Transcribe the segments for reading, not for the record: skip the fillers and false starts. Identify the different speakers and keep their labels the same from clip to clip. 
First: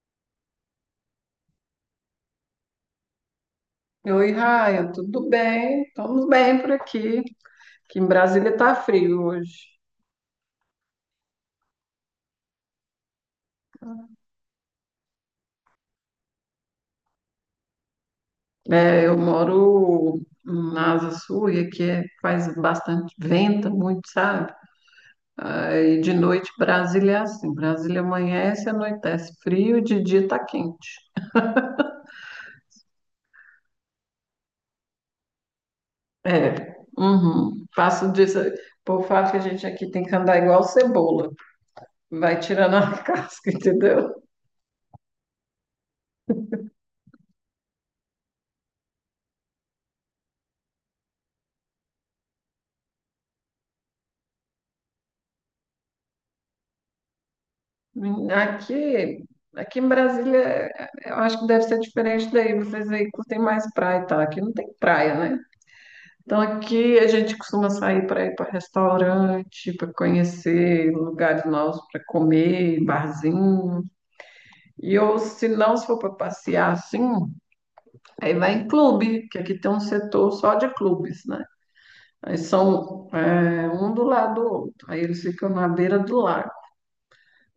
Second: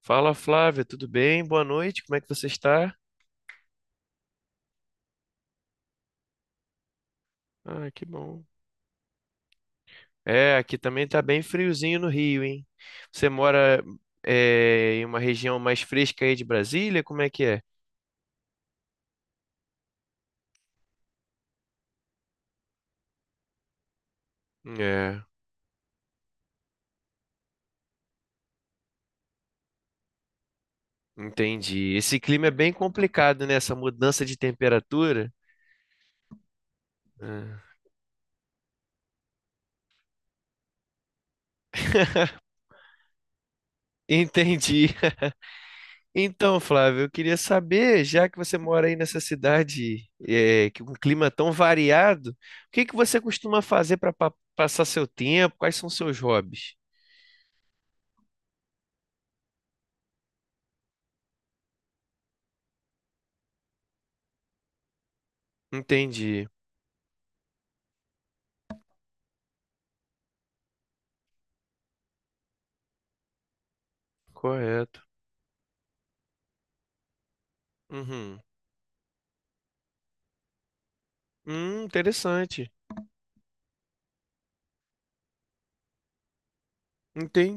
Speaker 1: Fala, Flávia, tudo bem? Boa noite, como é que você está?
Speaker 2: Oi, Raia, tudo bem? Estamos bem por aqui.
Speaker 1: Ah,
Speaker 2: Aqui em
Speaker 1: que bom.
Speaker 2: Brasília está frio hoje.
Speaker 1: É, aqui também tá bem friozinho no Rio, hein? Você mora em uma região mais fresca aí de Brasília? Como é que é?
Speaker 2: É, eu moro na Asa Sul e faz bastante vento, muito, sabe?
Speaker 1: É,
Speaker 2: Aí de noite Brasília é assim, Brasília amanhece, anoitece frio e de dia tá quente.
Speaker 1: entendi. Esse clima é bem complicado, né? Essa mudança de temperatura.
Speaker 2: É, uhum.
Speaker 1: Ah,
Speaker 2: Faço disso, o povo fala que a gente aqui tem que andar igual cebola, vai tirando a casca, entendeu?
Speaker 1: entendi. Então, Flávio, eu queria saber, já que você mora aí nessa cidade que com um clima tão variado, o que que você costuma fazer para passar seu tempo? Quais são seus hobbies?
Speaker 2: Hum, Aqui, aqui em Brasília, eu acho que deve ser diferente daí. Vocês aí curtem mais praia e tal. Aqui não tem praia, né? Então
Speaker 1: Entendi.
Speaker 2: aqui a gente costuma sair para ir para restaurante, para conhecer lugares novos para comer, barzinho. E
Speaker 1: Correto.
Speaker 2: ou se não, se for para passear assim, aí
Speaker 1: Uhum.
Speaker 2: vai em clube, que aqui tem um setor só de clubes, né? Aí
Speaker 1: Interessante.
Speaker 2: são um do lado do outro. Aí eles ficam na beira do lago.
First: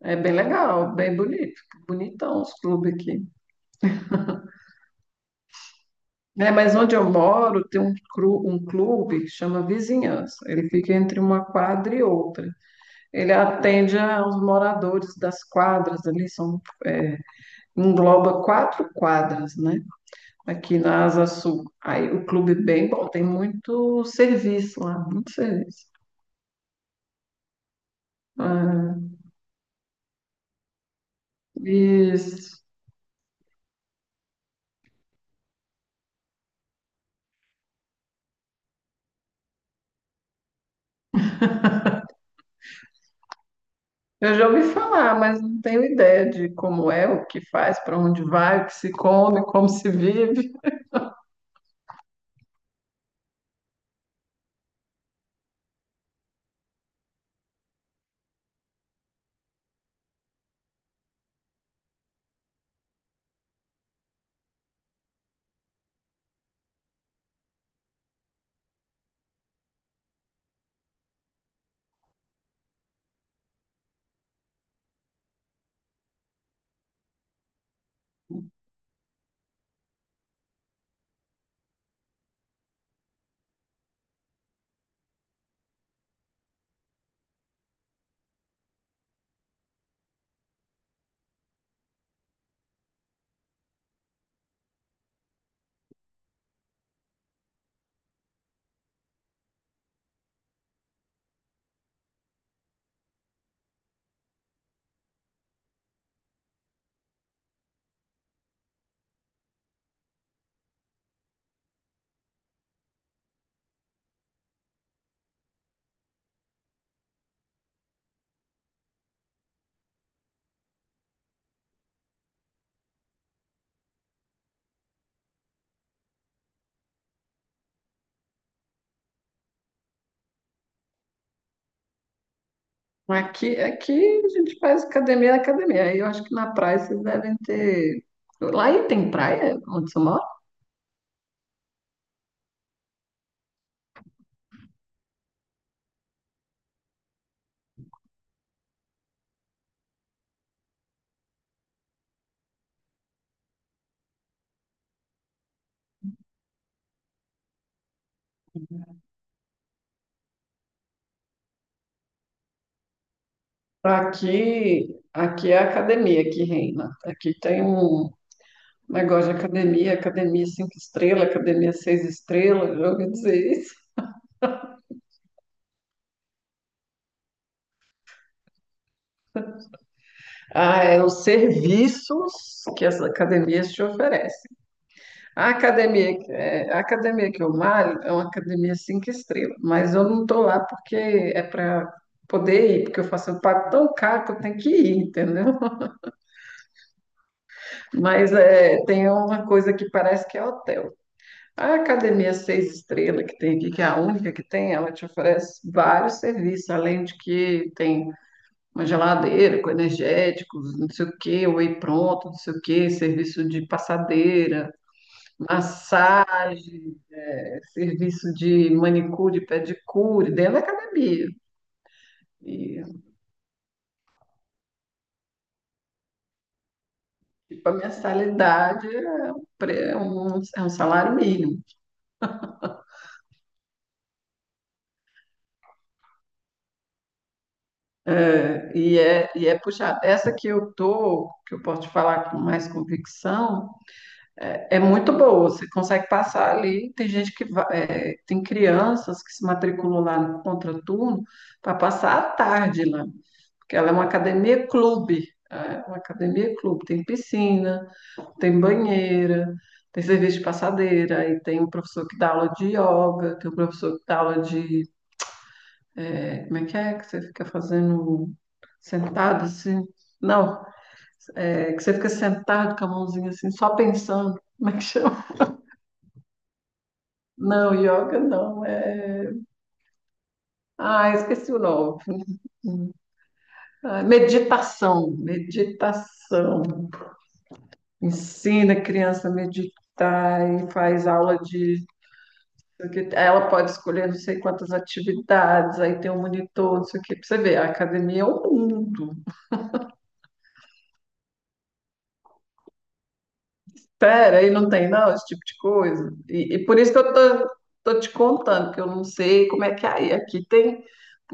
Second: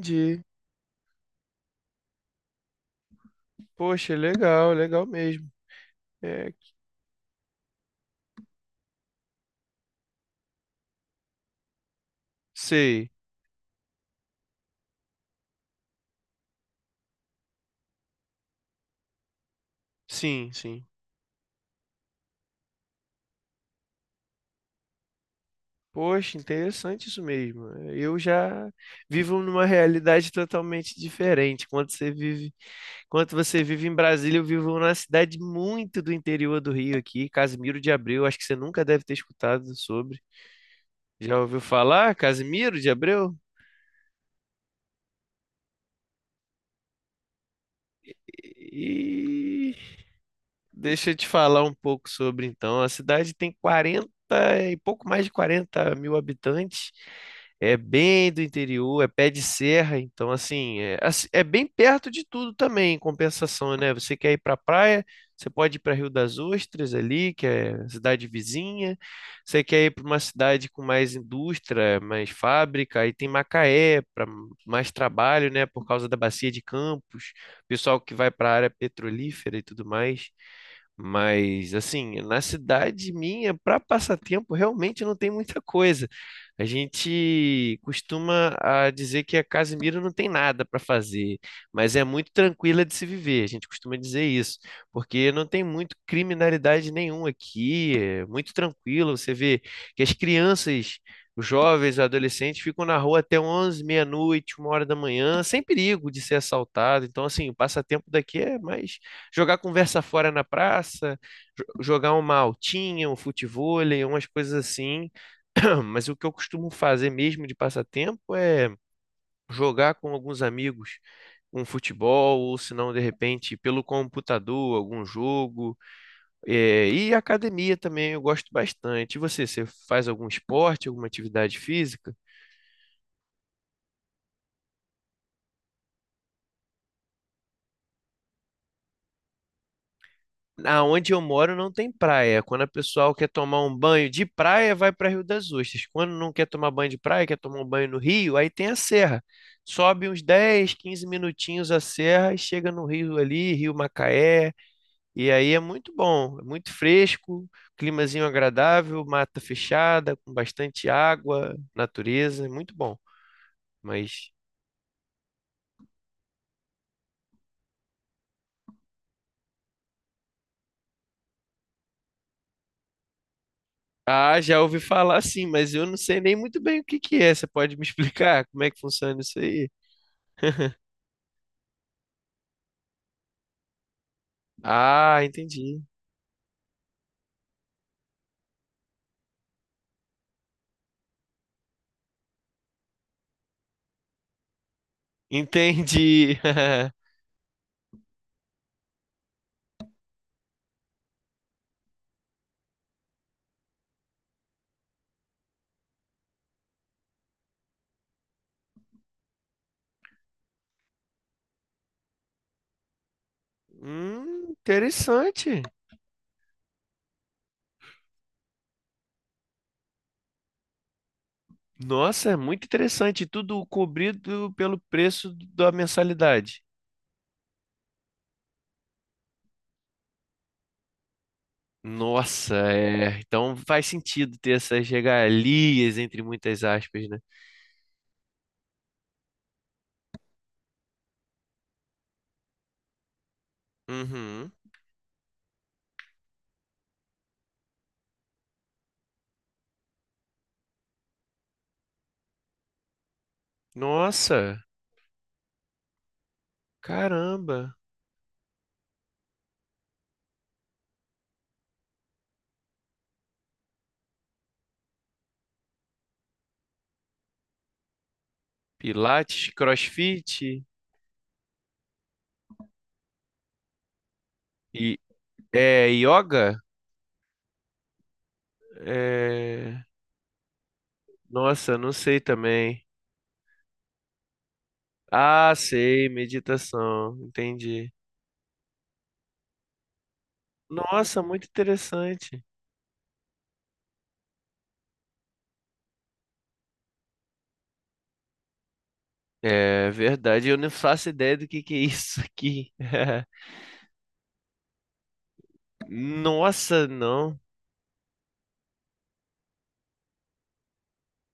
Speaker 2: É bem legal, bem bonito, bonitão os clubes aqui.
Speaker 1: Poxa, legal, legal mesmo.
Speaker 2: É,
Speaker 1: É,
Speaker 2: mas onde eu moro tem um clube chama Vizinhança. Ele fica entre uma quadra e outra.
Speaker 1: sei.
Speaker 2: Ele atende aos moradores das quadras ali, engloba quatro quadras, né?
Speaker 1: Sim,
Speaker 2: Aqui
Speaker 1: sim.
Speaker 2: na Asa Sul. Aí o clube é bem bom, tem muito serviço lá, muito serviço.
Speaker 1: Poxa, interessante isso mesmo. Eu já
Speaker 2: Ah,
Speaker 1: vivo numa realidade totalmente diferente.
Speaker 2: isso.
Speaker 1: Quando você vive em Brasília, eu vivo numa cidade muito do interior do Rio aqui, Casimiro de Abreu. Acho que você nunca deve ter escutado sobre. Já ouviu falar, Casimiro de Abreu?
Speaker 2: Eu já ouvi falar, mas não tenho ideia de como é, o que faz, para onde vai, o que se come, como
Speaker 1: E
Speaker 2: se vive.
Speaker 1: deixa eu te falar um pouco sobre, então. A cidade tem 40 e pouco, mais de 40 mil habitantes. É bem do interior, é pé de serra, então assim, é, é bem perto de tudo também, em compensação, né? Você quer ir para a praia, você pode ir para Rio das Ostras ali, que é cidade vizinha. Você quer ir para uma cidade com mais indústria, mais fábrica, aí tem Macaé para mais trabalho, né, por causa da bacia de Campos, pessoal que vai para a área petrolífera e tudo mais. Mas, assim, na cidade minha, para passatempo, realmente não tem muita coisa. A gente costuma a dizer que a Casimiro não tem nada para fazer, mas é muito tranquila de se viver. A gente costuma dizer isso, porque não tem muito criminalidade nenhuma aqui, é muito tranquilo. Você vê que as crianças, os jovens, os adolescentes ficam na rua até 11, meia-noite, 1 hora da manhã, sem perigo de ser assaltado. Então, assim, o passatempo daqui é mais jogar conversa fora na praça, jogar uma altinha, um futevôlei, umas coisas assim. Mas o que eu costumo fazer mesmo de passatempo é jogar com alguns amigos um futebol, ou se não, de repente, pelo computador, algum jogo. É, e academia também eu gosto bastante. E você, você faz algum esporte, alguma atividade física?
Speaker 2: Aqui a gente faz academia na academia. Aí eu acho que na praia vocês devem ter. Lá aí tem praia onde você mora?
Speaker 1: Aonde eu moro não tem praia. Quando a pessoa quer tomar um banho de praia, vai para Rio das Ostras. Quando não quer tomar banho de praia, quer tomar um banho no rio, aí tem a serra. Sobe uns 10, 15 minutinhos a serra e chega no rio ali, Rio Macaé. E aí é muito bom, é muito fresco, climazinho agradável, mata fechada, com bastante água, natureza, é muito bom. Mas
Speaker 2: Aqui é a academia que reina. Aqui tem um negócio de academia, academia cinco estrelas, academia seis estrelas, já ouvi dizer isso.
Speaker 1: ah, já ouvi falar sim, mas eu não sei nem muito bem o que que é. Você pode me explicar como é que funciona isso aí?
Speaker 2: Ah, é os serviços que as academias te oferecem.
Speaker 1: Ah,
Speaker 2: A
Speaker 1: entendi.
Speaker 2: academia, que- é, a academia que eu malho é uma academia cinco estrelas, mas eu não estou lá porque é para poder ir, porque eu pago tão caro que eu tenho que ir, entendeu?
Speaker 1: Entendi.
Speaker 2: Mas é, tem uma coisa que parece que é hotel. A academia seis estrelas que tem aqui, que é a única que tem, ela te oferece vários serviços, além de que tem uma geladeira com energéticos, não sei o quê, whey pronto, não sei o quê, serviço de passadeira,
Speaker 1: Interessante.
Speaker 2: massagem. É, serviço de manicure, pedicure, dentro da academia.
Speaker 1: Nossa, é muito
Speaker 2: E,
Speaker 1: interessante. Tudo cobrido pelo preço da mensalidade.
Speaker 2: tipo, a mensalidade é um salário mínimo.
Speaker 1: Nossa, é. Então faz sentido ter essas regalias, entre muitas aspas, né?
Speaker 2: É, é puxado. Essa que eu tô, que eu posso te falar com mais convicção,
Speaker 1: Uhum.
Speaker 2: é muito boa. Você consegue passar ali. Tem gente que vai, é, tem crianças que se matriculam lá no contraturno para passar a tarde lá. Porque ela é uma
Speaker 1: Nossa,
Speaker 2: academia clube. É uma academia clube, tem
Speaker 1: caramba.
Speaker 2: piscina, tem banheira, tem serviço de passadeira, aí tem um professor que dá aula de yoga, tem um professor que dá aula Como é? Que você fica fazendo sentado
Speaker 1: Pilates,
Speaker 2: assim?
Speaker 1: CrossFit
Speaker 2: Não, é que você fica sentado com a mãozinha assim, só pensando. Como é que
Speaker 1: e
Speaker 2: chama?
Speaker 1: é yoga?
Speaker 2: Não, yoga não, é.
Speaker 1: É...
Speaker 2: Ah, esqueci o
Speaker 1: Nossa, não
Speaker 2: nome.
Speaker 1: sei também.
Speaker 2: Ah, meditação,
Speaker 1: Ah, sei,
Speaker 2: meditação.
Speaker 1: meditação. Entendi.
Speaker 2: Ensina a criança a meditar e faz
Speaker 1: Nossa,
Speaker 2: aula
Speaker 1: muito
Speaker 2: de.
Speaker 1: interessante.
Speaker 2: Porque ela pode escolher não sei quantas atividades, aí tem um monitor, não sei o quê, pra você ver, a academia é o mundo.
Speaker 1: É verdade, eu não faço ideia do que é isso aqui.
Speaker 2: Pera, aí não tem não esse tipo de coisa. E por
Speaker 1: Nossa,
Speaker 2: isso que eu
Speaker 1: não.
Speaker 2: tô te contando, que eu não sei como é que é aí. Aqui tem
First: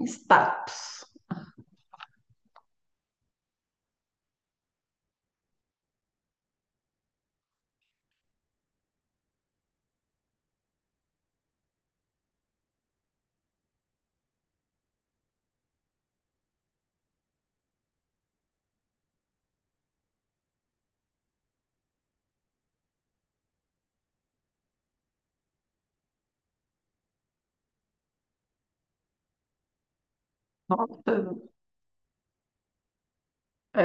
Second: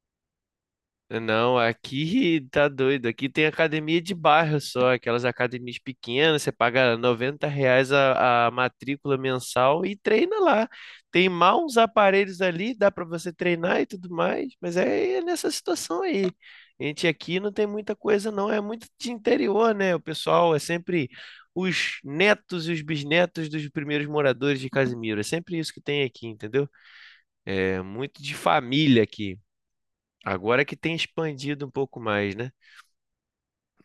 Speaker 2: status.
Speaker 1: Não, aqui tá doido. Aqui tem academia de bairro só, aquelas academias pequenas, você paga R$ 90 a matrícula mensal e treina lá. Tem mal uns aparelhos ali, dá pra você treinar e tudo mais, mas é, é nessa situação aí. A gente aqui não tem muita coisa, não. É muito de interior, né? O pessoal é sempre os netos e os bisnetos dos primeiros moradores de Casimiro. É sempre isso que tem aqui, entendeu? É muito de família aqui. Agora que tem
Speaker 2: Nossa,
Speaker 1: expandido um pouco mais, né?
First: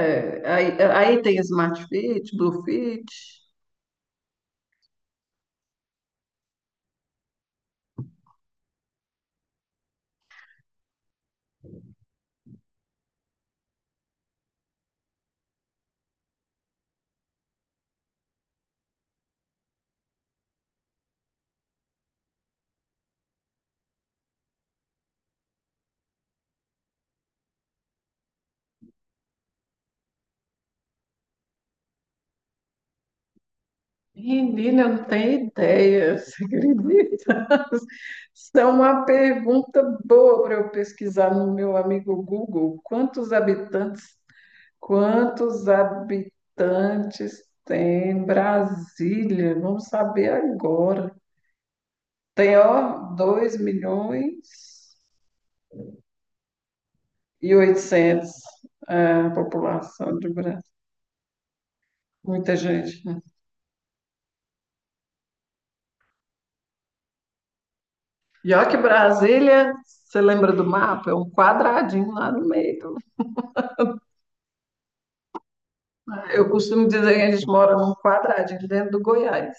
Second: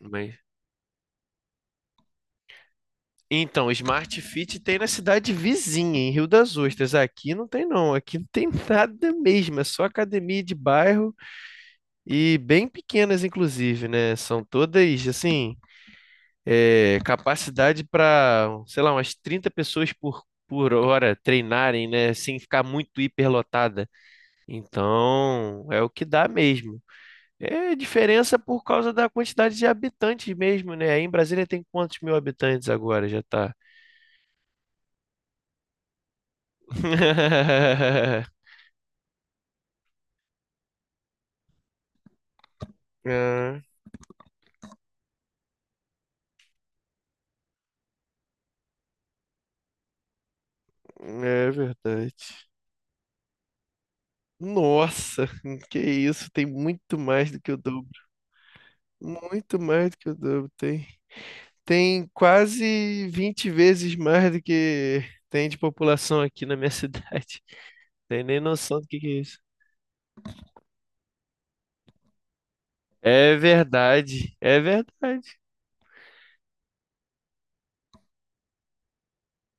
Speaker 1: Mas...
Speaker 2: aí, aí tem Smart Fit, Blue Fit.
Speaker 1: Então, Smart Fit tem na cidade vizinha, em Rio das Ostras. Aqui não tem, não. Aqui não tem nada mesmo. É só academia de bairro e bem pequenas, inclusive, né? São todas, assim, é, capacidade para, sei lá, umas 30 pessoas por hora treinarem, né? Sem ficar muito hiperlotada. Então, é o que dá mesmo. É diferença por causa da quantidade de habitantes mesmo, né? Aí em Brasília tem quantos mil habitantes agora? Já tá.
Speaker 2: Menina, eu não tenho ideia, você acredita? Isso é uma pergunta boa para eu pesquisar no meu amigo Google.
Speaker 1: Ah,
Speaker 2: Quantos habitantes tem Brasília? Vamos saber agora.
Speaker 1: é verdade.
Speaker 2: Tem, ó, dois milhões
Speaker 1: Nossa, que isso, tem muito mais do que
Speaker 2: e
Speaker 1: o dobro.
Speaker 2: oitocentos é, a
Speaker 1: Muito mais do que o
Speaker 2: população de
Speaker 1: dobro,
Speaker 2: Brasília.
Speaker 1: tem. Tem
Speaker 2: Muita gente,
Speaker 1: quase
Speaker 2: né?
Speaker 1: 20 vezes mais do que tem de população aqui na minha cidade. Tem nem
Speaker 2: E olha que
Speaker 1: noção do que é isso.
Speaker 2: Brasília, você lembra do mapa? É um quadradinho lá no meio.
Speaker 1: É verdade, é verdade.
Speaker 2: Eu costumo dizer que a gente mora num quadradinho dentro do Goiás.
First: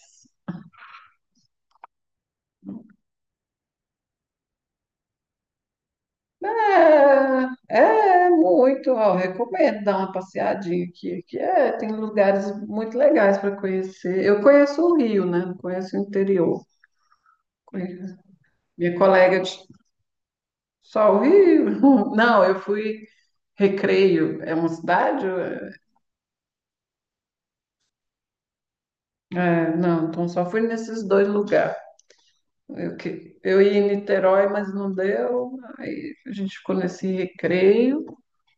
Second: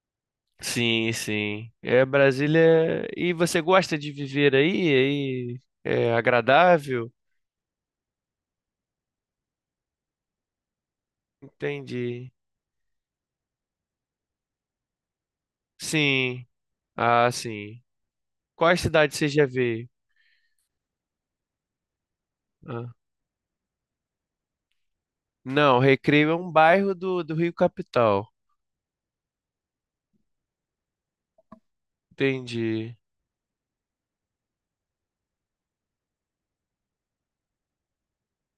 Speaker 1: Sim, sim. É Brasília. E você gosta de viver aí? Aí é agradável?
Speaker 2: É muito, ó, recomendo dar uma passeadinha aqui, que é, tem
Speaker 1: Entendi.
Speaker 2: lugares muito legais para conhecer. Eu conheço o Rio, né? Não conheço o
Speaker 1: Sim.
Speaker 2: interior.
Speaker 1: Ah, sim.
Speaker 2: Conheço-
Speaker 1: Qual é a
Speaker 2: Minha
Speaker 1: cidade você
Speaker 2: colega
Speaker 1: já
Speaker 2: de-
Speaker 1: veio?
Speaker 2: só o Rio. Não, eu
Speaker 1: Ah,
Speaker 2: fui Recreio, é uma cidade?
Speaker 1: não, Recreio é um bairro do Rio Capital.
Speaker 2: Não, então só fui nesses dois lugares.
Speaker 1: Entendi.
Speaker 2: Eu ia em Niterói, mas não deu. Aí a gente ficou nesse Recreio,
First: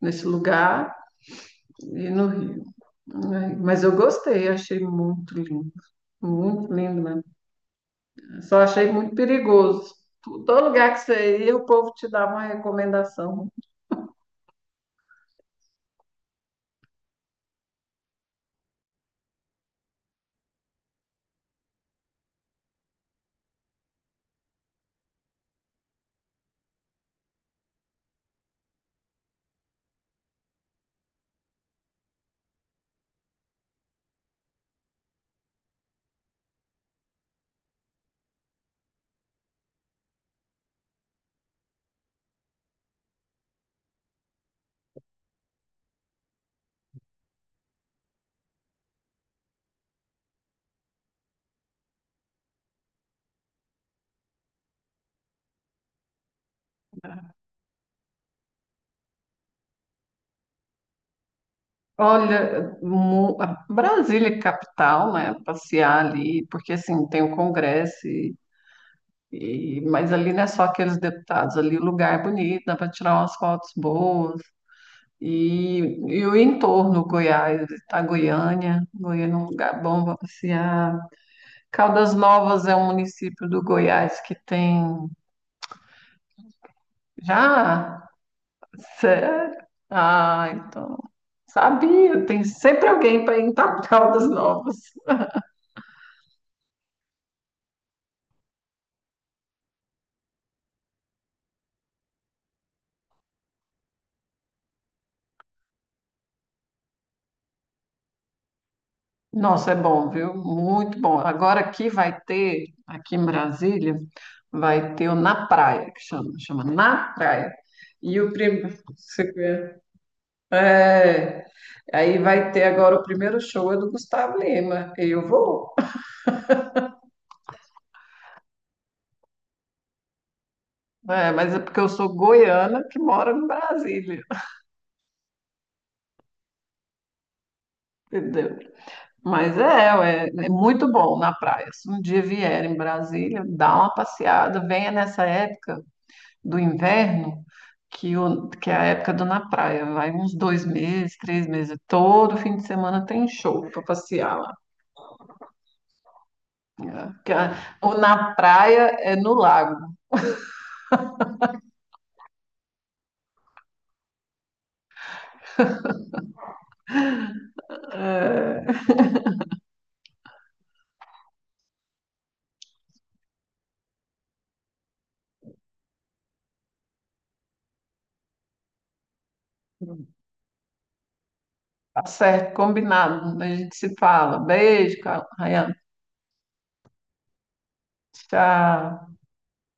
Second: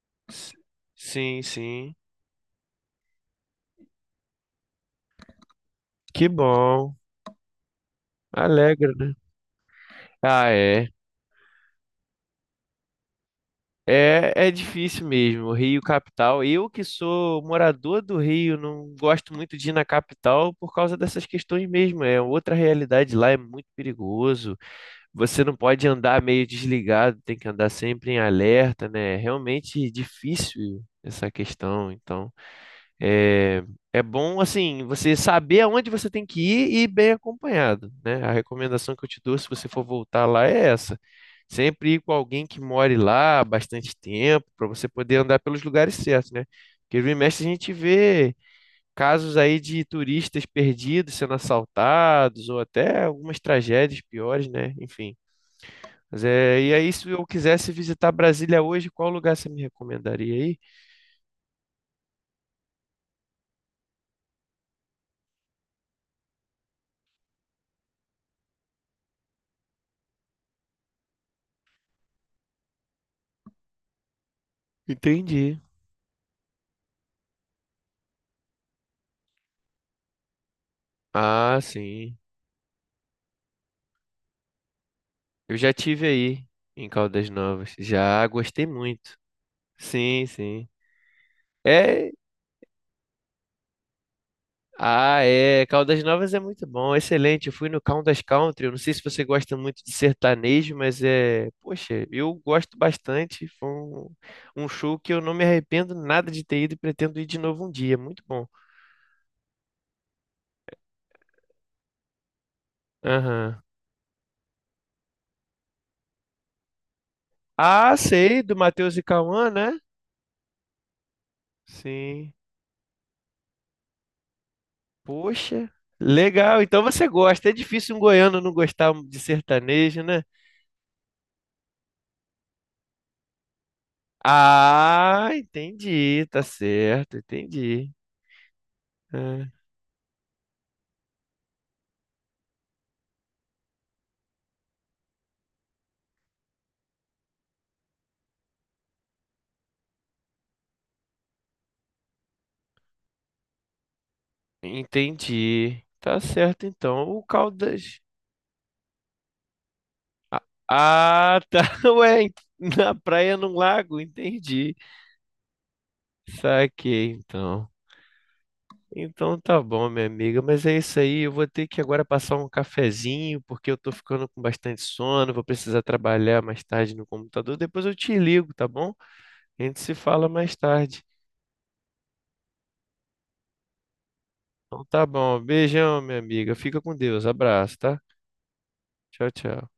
Speaker 2: nesse
Speaker 1: S-
Speaker 2: lugar
Speaker 1: Sim, sim.
Speaker 2: e no Rio. Ai, mas eu gostei, achei muito lindo.
Speaker 1: Que
Speaker 2: Muito
Speaker 1: bom.
Speaker 2: lindo mesmo. Só achei
Speaker 1: Alegra, né?
Speaker 2: muito perigoso.
Speaker 1: Ah,
Speaker 2: Todo
Speaker 1: é.
Speaker 2: lugar que você ia, o povo te dava uma recomendação.
Speaker 1: É, é difícil mesmo, Rio capital. Eu que sou morador do Rio, não gosto muito de ir na capital por causa dessas questões mesmo. É outra realidade lá, é muito perigoso. Você não pode andar meio desligado, tem que andar sempre em alerta, né? É realmente difícil essa questão. Então, é, é bom, assim, você saber aonde você tem que ir e ir bem acompanhado, né? A recomendação que eu te dou, se você for voltar lá, é essa. Sempre ir com alguém que more lá há bastante tempo, para você poder andar pelos lugares certos, né? Porque vira e mexe a gente vê casos aí de turistas perdidos sendo assaltados, ou até algumas tragédias piores, né? Enfim. Mas é, e aí, se eu quisesse visitar Brasília hoje, qual lugar você me recomendaria aí?
Speaker 2: Olha, a Brasília é capital, né? Passear ali, porque assim, tem o Congresso, mas ali não é só aqueles deputados, ali o lugar é bonito, dá para tirar umas fotos boas.
Speaker 1: Entendi.
Speaker 2: E, e o entorno, Goiás, tá Goiânia, Goiânia é um lugar bom para passear.
Speaker 1: Ah,
Speaker 2: Caldas
Speaker 1: sim.
Speaker 2: Novas é um município do Goiás que tem.
Speaker 1: Eu já tive aí em Caldas Novas.
Speaker 2: Já?
Speaker 1: Já gostei muito.
Speaker 2: Sério?
Speaker 1: Sim,
Speaker 2: Ah,
Speaker 1: sim.
Speaker 2: então.
Speaker 1: É,
Speaker 2: Sabia, tem sempre alguém para ir para Caldas Novas.
Speaker 1: ah, é, Caldas Novas é muito bom, excelente. Eu fui no Caldas Country, eu não sei se você gosta muito de sertanejo, mas é, poxa, eu gosto bastante. Foi um show que eu não me arrependo nada de ter ido e pretendo ir de novo um dia. Muito bom.
Speaker 2: Nossa, é bom, viu? Muito bom. Agora aqui vai ter, aqui em
Speaker 1: Aham.
Speaker 2: Brasília, vai ter o Na Praia, que chama Na Praia.
Speaker 1: Ah,
Speaker 2: E o
Speaker 1: sei, do
Speaker 2: primeiro.
Speaker 1: Matheus e Cauã, né?
Speaker 2: É, aí
Speaker 1: Sim.
Speaker 2: vai ter agora o primeiro show é do Gustavo Lima. Eu
Speaker 1: Poxa,
Speaker 2: vou.
Speaker 1: legal. Então você gosta. É difícil um goiano não gostar de sertanejo, né?
Speaker 2: É, mas é porque eu sou goiana que mora em Brasília,
Speaker 1: Ah, entendi, tá certo, entendi.
Speaker 2: entendeu?
Speaker 1: Ah,
Speaker 2: Mas é, ué, é, muito bom na praia. Se um dia vier em Brasília, dá uma passeada, venha nessa época do inverno, que é a época do na praia. Vai uns 2 meses, 3 meses, todo fim de semana tem show para passear lá.
Speaker 1: entendi. Tá certo, então. O
Speaker 2: É, o
Speaker 1: Caldas.
Speaker 2: na praia é no lago.
Speaker 1: Ah, ah, tá. Ué, na praia, num lago, entendi. Saquei, então.
Speaker 2: É,
Speaker 1: Então tá bom, minha amiga, mas é isso aí. Eu vou ter que agora passar um cafezinho, porque eu tô ficando com bastante sono. Vou precisar trabalhar mais tarde no computador. Depois eu te ligo, tá bom? A gente se fala mais tarde.
Speaker 2: tá certo, combinado. A gente se fala.
Speaker 1: Então
Speaker 2: Beijo,
Speaker 1: tá bom.
Speaker 2: Rayane.
Speaker 1: Beijão, minha amiga. Fica com Deus. Abraço, tá?
Speaker 2: Tchau.
Speaker 1: Tchau, tchau.